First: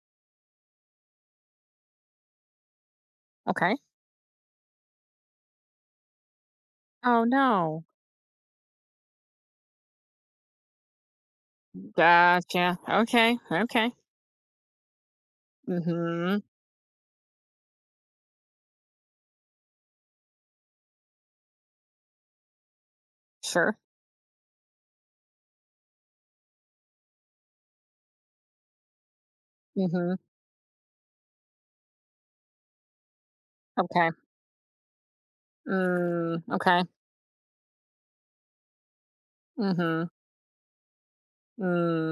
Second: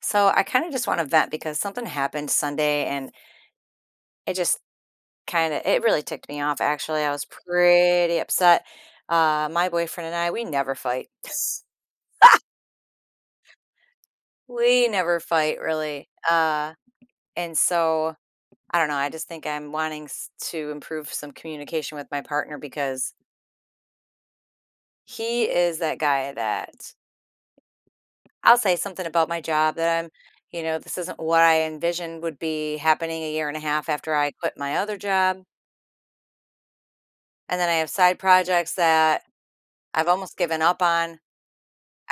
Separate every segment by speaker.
Speaker 1: So I kind of just want to vent because something happened Sunday, and
Speaker 2: Okay.
Speaker 1: it just kind of it really ticked me off actually. I
Speaker 2: Oh
Speaker 1: was
Speaker 2: no.
Speaker 1: pretty upset. My boyfriend and I, we never fight.
Speaker 2: Gotcha. Okay. Okay.
Speaker 1: We never fight really.
Speaker 2: Mm-hmm.
Speaker 1: And so I don't know, I just think I'm wanting to improve some communication with my partner because
Speaker 2: Sure.
Speaker 1: he is that guy that I'll say something about my job that I'm
Speaker 2: Mm-hmm.
Speaker 1: you know, this isn't what I envisioned would be happening a year and a half
Speaker 2: Okay.
Speaker 1: after I quit my other job.
Speaker 2: Mm. Okay.
Speaker 1: And then I have side projects that
Speaker 2: Mm-hmm.
Speaker 1: I've almost given up on.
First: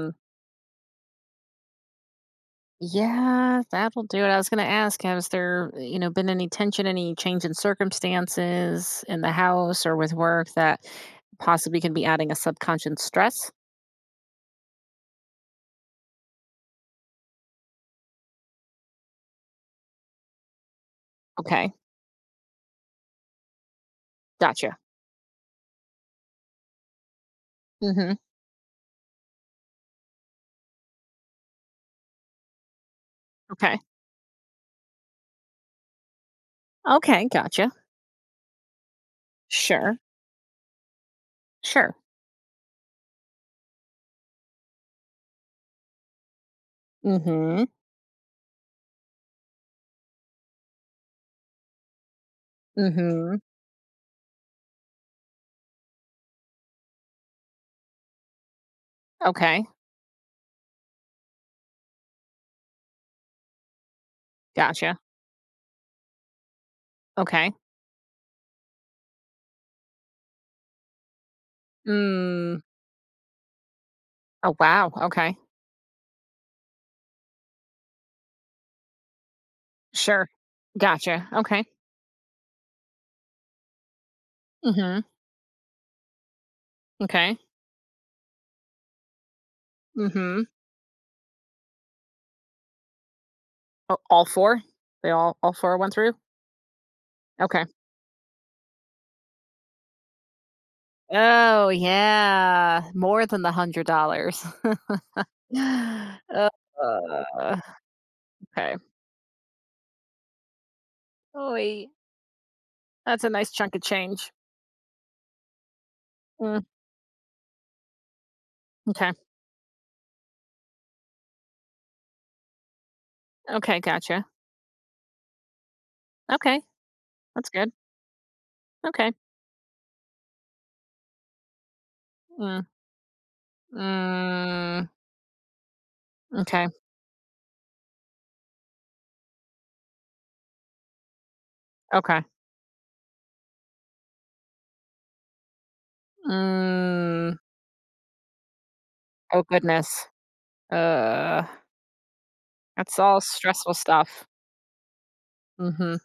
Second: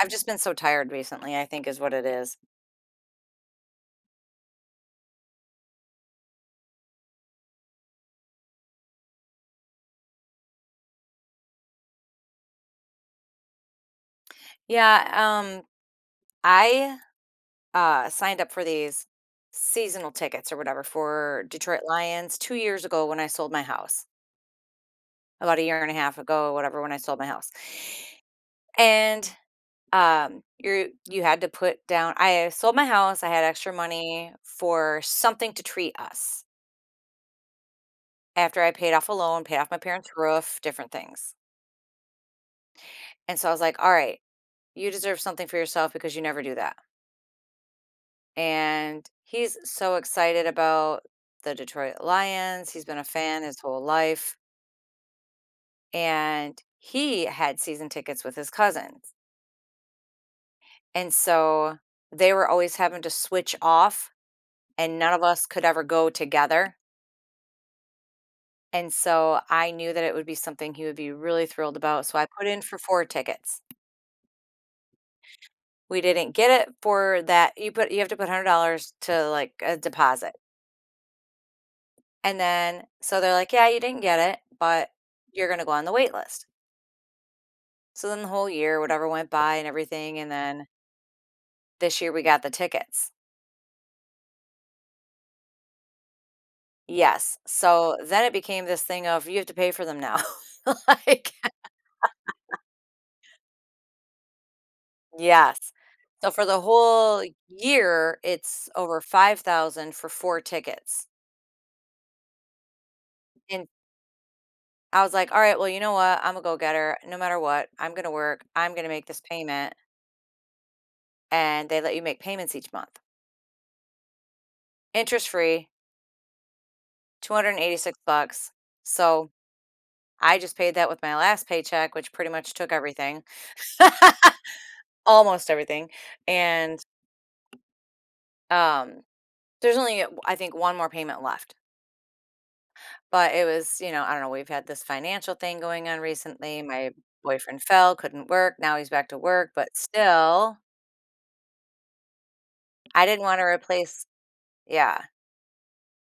Speaker 1: I've just been so tired recently, I think is what it is.
Speaker 2: Yeah, that'll do it. I was gonna ask, has there been any tension, any change in circumstances in the house or with work that possibly can be adding a subconscious stress?
Speaker 1: Yeah. I signed up for these seasonal tickets or whatever for
Speaker 2: Okay.
Speaker 1: Detroit Lions 2 years ago when I sold my house.
Speaker 2: Gotcha.
Speaker 1: About a year and a half ago, whatever, when I sold my house.
Speaker 2: Mm-hmm.
Speaker 1: And, you you had to put down, I sold my house, I had extra
Speaker 2: Okay.
Speaker 1: money for something to treat us
Speaker 2: Okay, gotcha.
Speaker 1: after I paid off a loan, paid off my
Speaker 2: Sure.
Speaker 1: parents' roof, different things.
Speaker 2: Sure.
Speaker 1: And so I was like, all right, you deserve something for yourself because you never do that.
Speaker 2: Mm-hmm.
Speaker 1: And he's so excited about the Detroit Lions. He's been a
Speaker 2: Mm-hmm.
Speaker 1: fan his whole life. And he had season tickets with his cousins.
Speaker 2: Okay.
Speaker 1: And so they were always having to switch off, and
Speaker 2: Gotcha.
Speaker 1: none of us could ever go together.
Speaker 2: Okay.
Speaker 1: And so I knew that it would be something he would be really thrilled about. So I put
Speaker 2: Mm.
Speaker 1: in for four tickets.
Speaker 2: Oh, wow, okay.
Speaker 1: We didn't get it for that. You have to put $100 to, like, a
Speaker 2: Sure.
Speaker 1: deposit.
Speaker 2: Gotcha, okay.
Speaker 1: And then so they're like, "Yeah, you didn't get it, but
Speaker 2: Mhm,
Speaker 1: you're gonna go on the wait list."
Speaker 2: okay.
Speaker 1: So then the whole year, whatever, went by and everything, and
Speaker 2: Mhm.
Speaker 1: then this year we got the tickets.
Speaker 2: A all 4? They all 4 went through?
Speaker 1: Yes.
Speaker 2: Okay.
Speaker 1: So then it became this thing of you have to pay for them now. Like,
Speaker 2: Oh, yeah. More than the $100.
Speaker 1: yes. So for the whole
Speaker 2: Uh,
Speaker 1: year, it's
Speaker 2: okay.
Speaker 1: over 5,000 for 4 tickets.
Speaker 2: Oh, that's a nice
Speaker 1: And
Speaker 2: chunk of change.
Speaker 1: I was like, "All right, well, you know what? I'm a
Speaker 2: Mm,
Speaker 1: go-getter. No matter what, I'm gonna work. I'm gonna make
Speaker 2: okay.
Speaker 1: this payment." And they let you make payments each month,
Speaker 2: Okay, gotcha.
Speaker 1: interest-free.
Speaker 2: Okay, that's
Speaker 1: 286
Speaker 2: good.
Speaker 1: bucks.
Speaker 2: Okay.
Speaker 1: So I just paid that with my last paycheck, which pretty much
Speaker 2: Mm.
Speaker 1: took everything,
Speaker 2: Mm,
Speaker 1: almost everything,
Speaker 2: m'kay,
Speaker 1: and, um, there's only, I think, 1 more payment left,
Speaker 2: okay.
Speaker 1: but it was, you know, I don't know, we've had this financial thing going on recently. My
Speaker 2: Mm.
Speaker 1: boyfriend fell, couldn't work, now he's back to
Speaker 2: Oh,
Speaker 1: work, but
Speaker 2: goodness.
Speaker 1: still,
Speaker 2: Uh That's
Speaker 1: I
Speaker 2: all
Speaker 1: didn't wanna
Speaker 2: stressful
Speaker 1: replace.
Speaker 2: stuff.
Speaker 1: Yeah.
Speaker 2: Mhm.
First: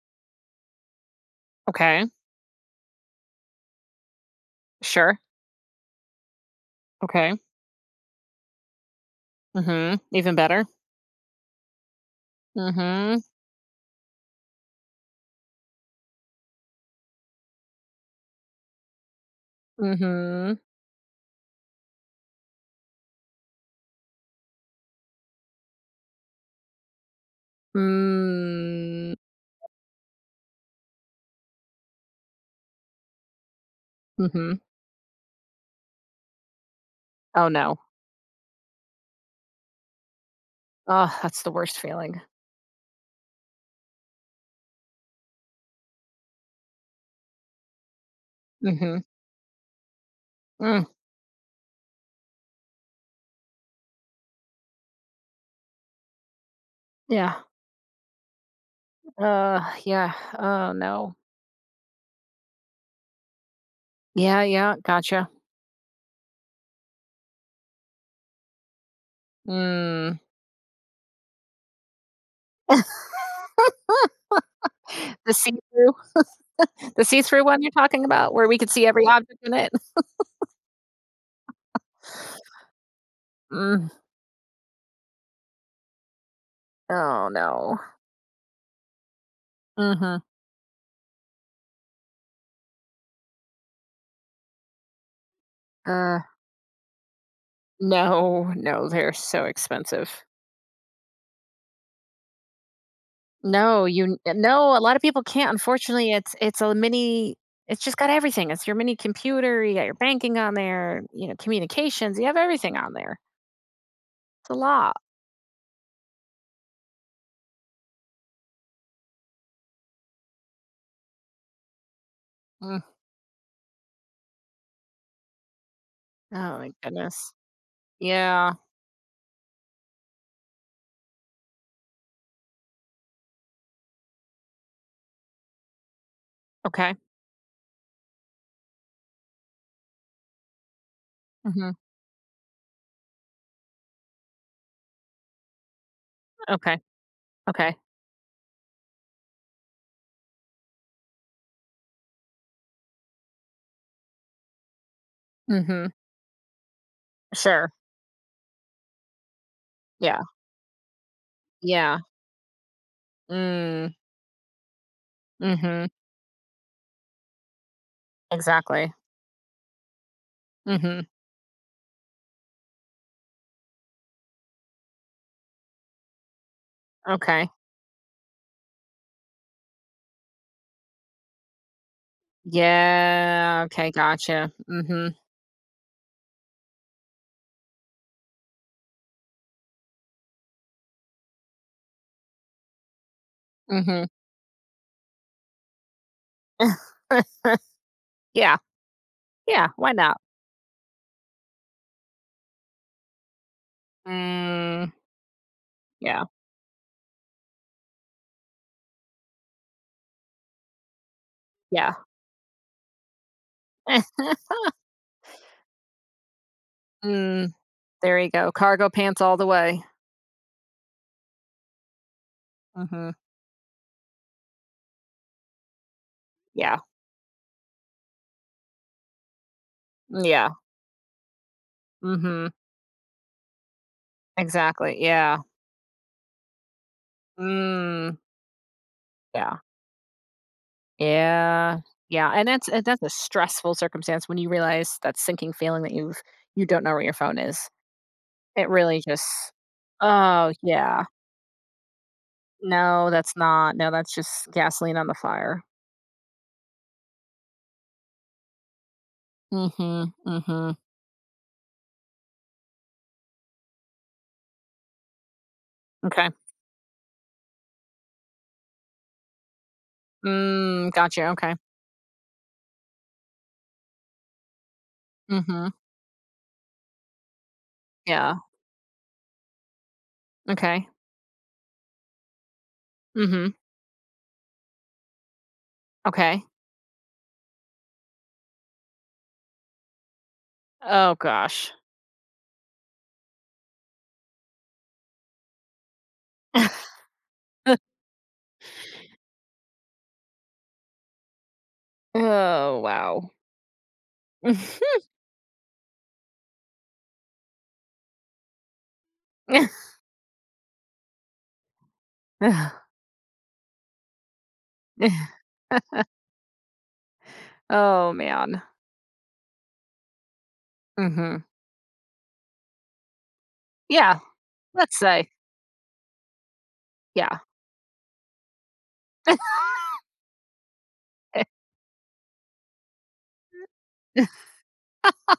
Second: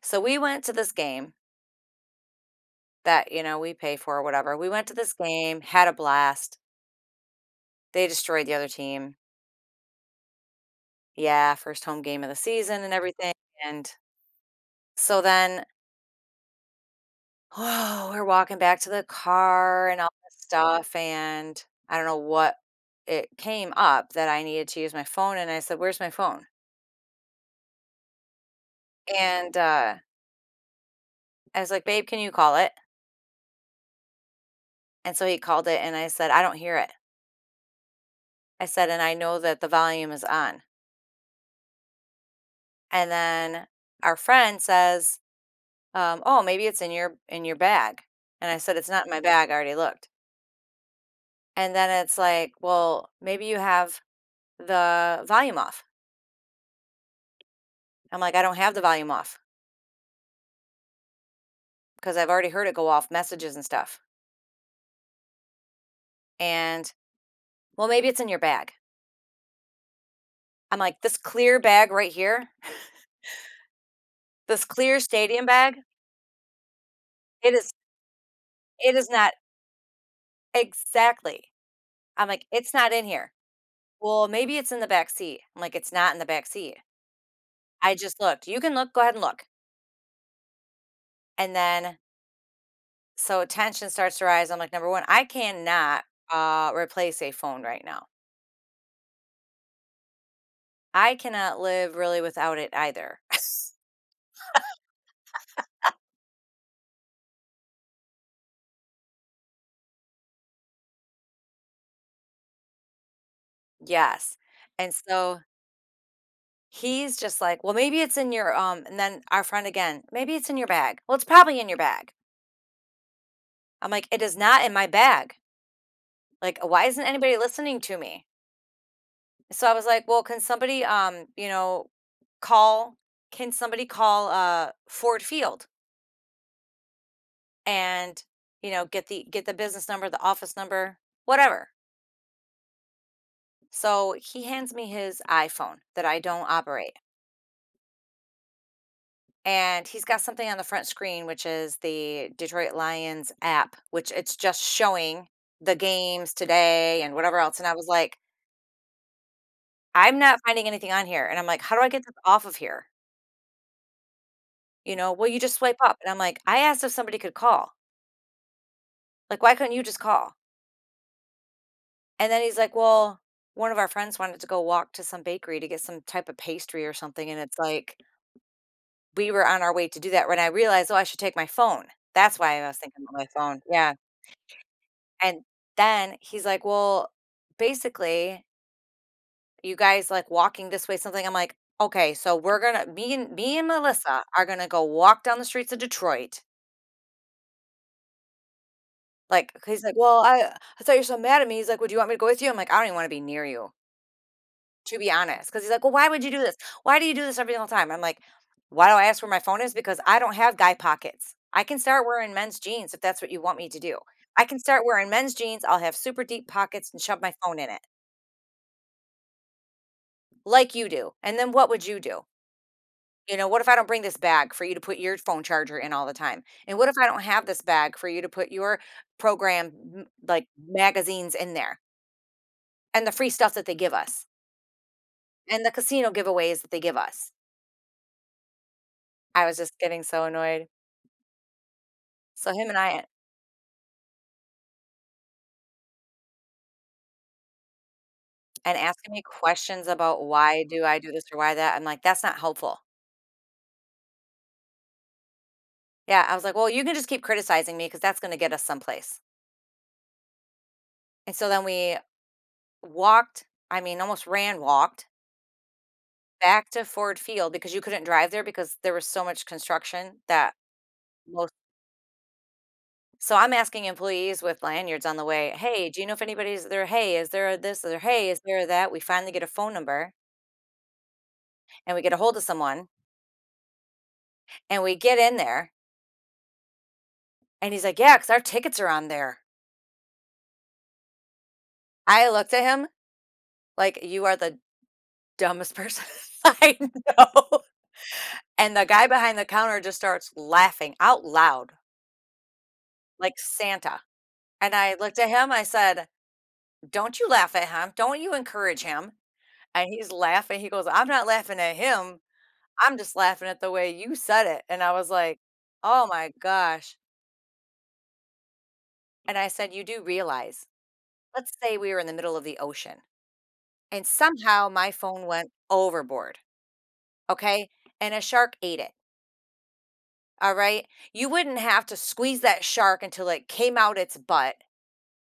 Speaker 1: So we went to this game
Speaker 2: Okay.
Speaker 1: that, you know, we pay for or whatever. We went to this
Speaker 2: Sure.
Speaker 1: game, had a blast.
Speaker 2: Okay.
Speaker 1: They destroyed the other team.
Speaker 2: Mhm. Even better.
Speaker 1: Yeah, first home game of the season and
Speaker 2: Mhm.
Speaker 1: everything, and so then, oh, we're walking back to the car and all this
Speaker 2: Mhm.
Speaker 1: stuff, and I don't know what, it came up that I needed to use my phone, and I said, "Where's my phone?"
Speaker 2: Mm.
Speaker 1: And, I was like, "Babe, can you call it?"
Speaker 2: Mhm.
Speaker 1: And so he called it, and I said, "I don't hear it."
Speaker 2: Oh, no.
Speaker 1: I said, "And I know that the volume is on."
Speaker 2: Oh, that's the worst feeling.
Speaker 1: And then our friend says, "Oh, maybe it's in your bag." And I said, "It's
Speaker 2: Mhm.
Speaker 1: not in my bag, I already looked."
Speaker 2: Mm.
Speaker 1: And then it's like, "Well, maybe you have the volume off."
Speaker 2: Yeah.
Speaker 1: I'm like, I don't have the volume off
Speaker 2: Yeah. Oh, no.
Speaker 1: because I've already heard it go off messages and stuff.
Speaker 2: Yeah, yeah. Gotcha.
Speaker 1: And, well, maybe it's in your bag.
Speaker 2: Mm.
Speaker 1: I'm like, this clear bag right here, this clear
Speaker 2: The
Speaker 1: stadium bag,
Speaker 2: see-through the see-through
Speaker 1: it
Speaker 2: one
Speaker 1: is,
Speaker 2: you're talking about where we could see
Speaker 1: it
Speaker 2: every
Speaker 1: is not,
Speaker 2: object in it?
Speaker 1: exactly. I'm like, it's not in here.
Speaker 2: Mm.
Speaker 1: Well, maybe it's in the back seat. I'm like, it's not in the back seat.
Speaker 2: Oh, no.
Speaker 1: I just looked. You can look, go ahead and look.
Speaker 2: Mhm.
Speaker 1: And then, so tension starts to rise. I'm like, number one, I cannot
Speaker 2: Uh,
Speaker 1: replace a phone right now.
Speaker 2: no, no, they're so expensive.
Speaker 1: I cannot live really without it either.
Speaker 2: No, you n no, a lot of people can't, unfortunately, it's a mini it's just got everything, it's your mini computer, you got your banking on there, communications, you have everything on there.
Speaker 1: Yes,
Speaker 2: It's a
Speaker 1: and
Speaker 2: lot.
Speaker 1: so he's just like, "Well, maybe it's in your, and then our friend again, "Maybe it's in your bag." "Well, it's probably in your bag."
Speaker 2: Mm.
Speaker 1: I'm like, "It is not in my bag."
Speaker 2: Oh
Speaker 1: Like,
Speaker 2: my
Speaker 1: "Why isn't
Speaker 2: goodness.
Speaker 1: anybody listening to me?"
Speaker 2: Yeah.
Speaker 1: So I was like, "Well, can somebody, call can somebody call, Ford Field
Speaker 2: Okay.
Speaker 1: and, you know, get the business number, the office number, whatever."
Speaker 2: Mhm.
Speaker 1: So he hands me his iPhone that I don't
Speaker 2: Okay.
Speaker 1: operate,
Speaker 2: Okay.
Speaker 1: and he's got something on the front screen, which is the Detroit Lions app, which it's just showing the
Speaker 2: Mhm.
Speaker 1: games today and whatever else, and
Speaker 2: Sure.
Speaker 1: I was like, "I'm
Speaker 2: Yeah.
Speaker 1: not finding anything on here," and I'm like, "How do I
Speaker 2: Yeah.
Speaker 1: get this off of here?"
Speaker 2: Mm.
Speaker 1: You know, "Well, you just swipe
Speaker 2: Mhm.
Speaker 1: up," and I'm like, "I asked if somebody could call,
Speaker 2: Exactly.
Speaker 1: like, why couldn't you just call?"
Speaker 2: Mhm.
Speaker 1: And then he's like, "Well, one of our friends wanted to go walk to some bakery to get some type of pastry or something," and
Speaker 2: Okay.
Speaker 1: it's like, we were on our way to do that when I realized, "Oh, I should take my phone." That's why I was thinking about my phone,
Speaker 2: Yeah, okay,
Speaker 1: yeah.
Speaker 2: gotcha. Mhm.
Speaker 1: And then he's like, "Well, basically, you guys like walking this way, something." I'm like, "Okay, so we're gonna me and
Speaker 2: Mhm.
Speaker 1: Melissa are gonna go walk down the streets of Detroit."
Speaker 2: Yeah.
Speaker 1: Like,
Speaker 2: Yeah,
Speaker 1: he's
Speaker 2: why
Speaker 1: like,
Speaker 2: not?
Speaker 1: "Well, I thought you're so mad at me." He's like, "Would you want me to go with you?" I'm like, "I don't even want to be near you,
Speaker 2: Mm,
Speaker 1: to be honest." Because he's like, "Well, why
Speaker 2: yeah.
Speaker 1: would you do this? Why do you do this every single time?" I'm like, "Why do I ask where my phone is? Because I don't have guy pockets. I can
Speaker 2: Yeah.
Speaker 1: start wearing men's jeans if that's what you want me to do. I can start wearing men's jeans. I'll have super deep pockets and shove my
Speaker 2: Mm,
Speaker 1: phone in it."
Speaker 2: there you go. Cargo pants all the way.
Speaker 1: Like you do, and then what would you do?
Speaker 2: Mhm.
Speaker 1: You know, what if I don't bring this bag for you to put your phone charger in all the time? And
Speaker 2: Yeah.
Speaker 1: what if I don't have this bag for you to put your
Speaker 2: Mm, yeah.
Speaker 1: magazines in there,
Speaker 2: Mhm.
Speaker 1: and the free stuff that they give us,
Speaker 2: Exactly. Yeah.
Speaker 1: and the casino giveaways that they give us?
Speaker 2: Mm.
Speaker 1: I was
Speaker 2: Yeah.
Speaker 1: just getting so annoyed.
Speaker 2: Yeah. Yeah, and
Speaker 1: So
Speaker 2: that's
Speaker 1: him and
Speaker 2: and that's
Speaker 1: I,
Speaker 2: a stressful circumstance when you realize that sinking feeling that you don't know where your phone is. It
Speaker 1: and
Speaker 2: really
Speaker 1: asking me
Speaker 2: just.
Speaker 1: questions about
Speaker 2: Oh,
Speaker 1: why do I
Speaker 2: yeah.
Speaker 1: do this or why that, I'm like, "That's not helpful."
Speaker 2: No, that's not. No, that's just gasoline on the fire.
Speaker 1: Yeah, I was like, "Well, you can just keep criticizing me because that's gonna get us someplace."
Speaker 2: Mhm. Mhm.
Speaker 1: And so then we walked almost ran, walked
Speaker 2: Okay.
Speaker 1: back to Ford Field, because you couldn't drive there because there was so much construction that
Speaker 2: Mm, gotcha.
Speaker 1: most
Speaker 2: Okay.
Speaker 1: so I'm asking employees with lanyards on the way,
Speaker 2: Mhm.
Speaker 1: "Hey, do you know if anybody's there? Hey, is there this or hey,
Speaker 2: Yeah.
Speaker 1: is there that?" We finally get a phone number
Speaker 2: Okay.
Speaker 1: and we get a hold of someone
Speaker 2: Mhm.
Speaker 1: and we get in there
Speaker 2: Okay.
Speaker 1: and he's like, "Yeah, because our tickets are on there."
Speaker 2: Oh gosh.
Speaker 1: I looked at him like, "You are the dumbest person I know." And the guy behind the counter just starts laughing out loud
Speaker 2: Oh, wow.
Speaker 1: like Santa. And I looked at him, I said, don't you laugh at him. Don't you encourage him. And he's laughing. He goes, I'm not laughing at him.
Speaker 2: Ugh.
Speaker 1: I'm just laughing at the way you said it. And I was like, oh my gosh.
Speaker 2: Oh, man.
Speaker 1: And I said, you do realize,
Speaker 2: Mhm.
Speaker 1: let's say we were in the middle of the ocean and
Speaker 2: Yeah,
Speaker 1: somehow my
Speaker 2: let's
Speaker 1: phone
Speaker 2: say,
Speaker 1: went overboard.
Speaker 2: yeah.
Speaker 1: Okay. And a shark ate it. All right. You wouldn't have to squeeze that shark until it came out its butt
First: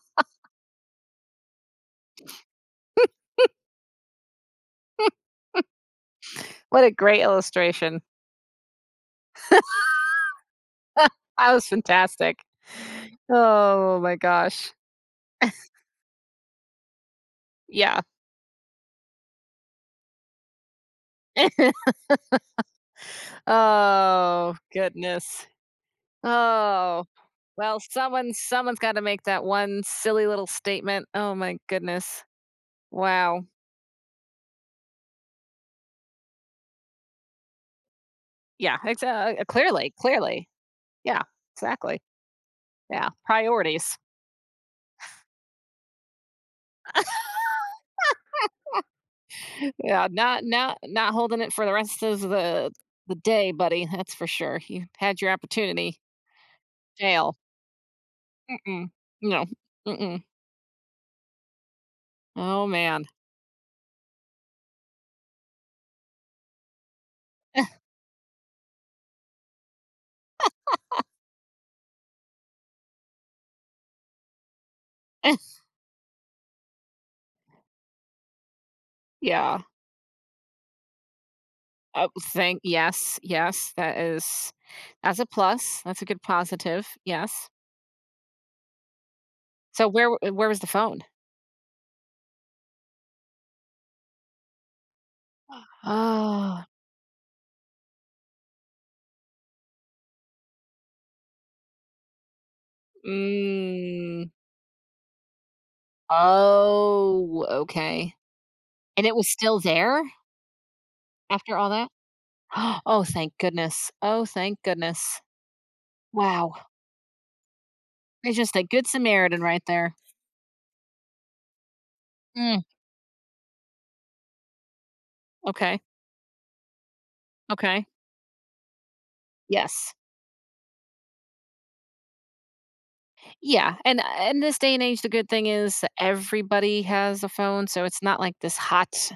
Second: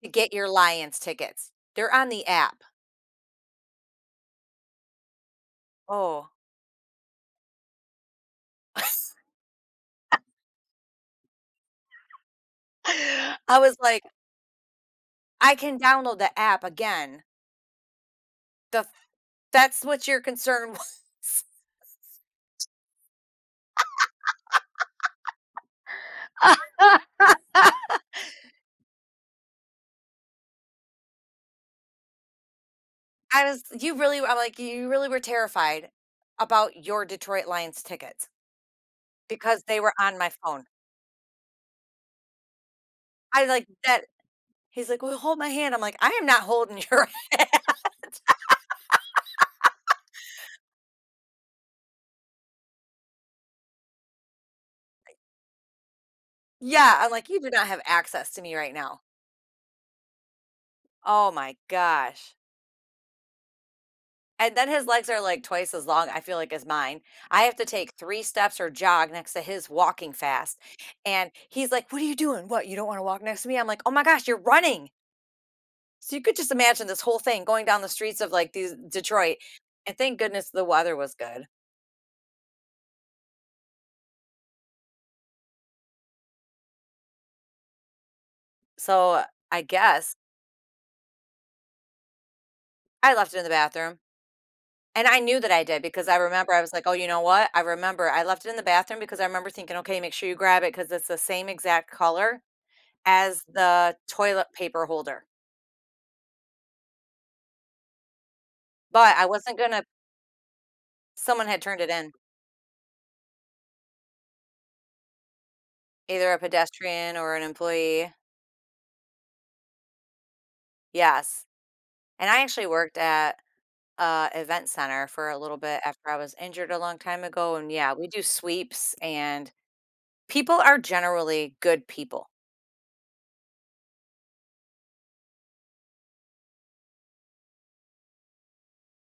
Speaker 1: to get your Lions tickets. They're on the app. Oh,
Speaker 2: What a great illustration. That was fantastic.
Speaker 1: I was
Speaker 2: Oh
Speaker 1: like,
Speaker 2: my gosh.
Speaker 1: I can download the app again.
Speaker 2: Yeah.
Speaker 1: The, that's what your concern was.
Speaker 2: Oh, goodness. Oh, well, someone's gotta make that one silly little statement. Oh my goodness. Wow.
Speaker 1: I'm like, "You really were terrified about your Detroit Lions tickets
Speaker 2: Yeah, exa
Speaker 1: because they
Speaker 2: clearly,
Speaker 1: were on my
Speaker 2: clearly.
Speaker 1: phone."
Speaker 2: Yeah, exactly. Yeah,
Speaker 1: I like
Speaker 2: priorities.
Speaker 1: that he's like, "Well, hold my hand." I'm like, "I am not holding your"
Speaker 2: Yeah, not holding it for the rest of the day, buddy, that's for sure. You had your opportunity.
Speaker 1: Yeah, I'm like,
Speaker 2: Jail.
Speaker 1: "You do not have access to me right
Speaker 2: Mm-mm.
Speaker 1: now."
Speaker 2: No. Mm-mm.
Speaker 1: Oh my gosh.
Speaker 2: Oh, man.
Speaker 1: And then his legs are like twice as long, I feel like, as mine. I have to take 3 steps or jog next to his walking fast, and he's like, "What are you doing? What, you don't wanna walk next to me?" I'm like, "Oh my gosh, you're running." So you could just imagine this whole thing going down the streets of like these Detroit,
Speaker 2: Yeah.
Speaker 1: and thank goodness the weather was good.
Speaker 2: Oh, thank yes, yes, that's a plus. That's a good positive, yes.
Speaker 1: So I
Speaker 2: So where
Speaker 1: guess
Speaker 2: w where was the phone?
Speaker 1: I left it in the bathroom, and I knew that I did, because I remember I
Speaker 2: Oh.
Speaker 1: was like, "Oh, you know what? I remember I left it in the bathroom because I remember thinking, okay, make sure you grab it because it's the same exact color as the
Speaker 2: Mm.
Speaker 1: toilet paper holder."
Speaker 2: Oh, okay. And it
Speaker 1: But I
Speaker 2: was
Speaker 1: wasn't
Speaker 2: still
Speaker 1: gonna.
Speaker 2: there
Speaker 1: Someone
Speaker 2: after
Speaker 1: had
Speaker 2: all
Speaker 1: turned
Speaker 2: that?
Speaker 1: it in,
Speaker 2: Oh, thank goodness. Oh, thank goodness.
Speaker 1: either a
Speaker 2: Wow.
Speaker 1: pedestrian or an employee.
Speaker 2: It's just a good Samaritan right there.
Speaker 1: Yes, and I
Speaker 2: Mm,
Speaker 1: actually worked at, event center for a little bit
Speaker 2: okay.
Speaker 1: after I was injured a long time ago, and
Speaker 2: Okay.
Speaker 1: yeah, we do sweeps, and
Speaker 2: Yes.
Speaker 1: people are generally good people.
Speaker 2: Yeah. And in this day and age, the good thing is everybody has a phone. So it's not like this hot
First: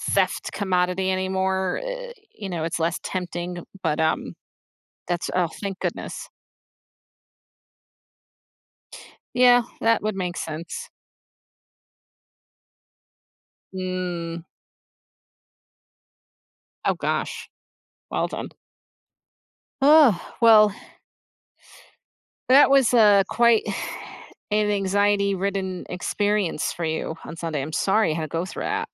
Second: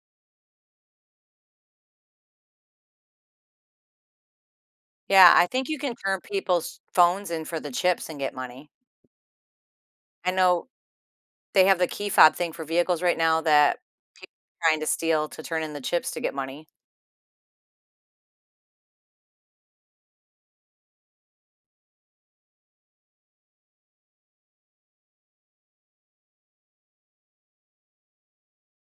Speaker 2: theft commodity anymore. It's less tempting, but that's,
Speaker 1: Yeah, I
Speaker 2: oh,
Speaker 1: think you
Speaker 2: thank
Speaker 1: can turn
Speaker 2: goodness.
Speaker 1: people's phones in for the chips and get money.
Speaker 2: Yeah, that would
Speaker 1: I
Speaker 2: make
Speaker 1: know
Speaker 2: sense.
Speaker 1: they have the key fob thing for vehicles right now that
Speaker 2: Mm,
Speaker 1: trying to steal to turn in the chips to get money.
Speaker 2: oh, gosh. Well done. Oh, well, that was, quite an anxiety-ridden experience for you on Sunday. I'm sorry you had to go through that.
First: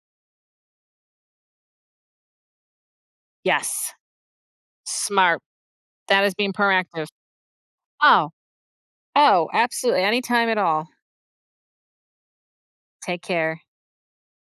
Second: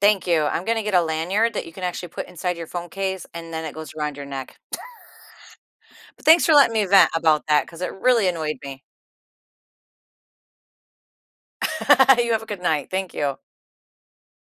Speaker 1: Thank you. I'm gonna get a lanyard that you can actually put inside your phone case, and then it
Speaker 2: Yes,
Speaker 1: goes around your neck.
Speaker 2: smart. That
Speaker 1: But
Speaker 2: is
Speaker 1: thanks
Speaker 2: being
Speaker 1: for letting me
Speaker 2: proactive.
Speaker 1: vent about that because it really
Speaker 2: Oh,
Speaker 1: annoyed me.
Speaker 2: oh, absolutely, anytime at all.
Speaker 1: You have a good night. Thank
Speaker 2: Take
Speaker 1: you.
Speaker 2: care.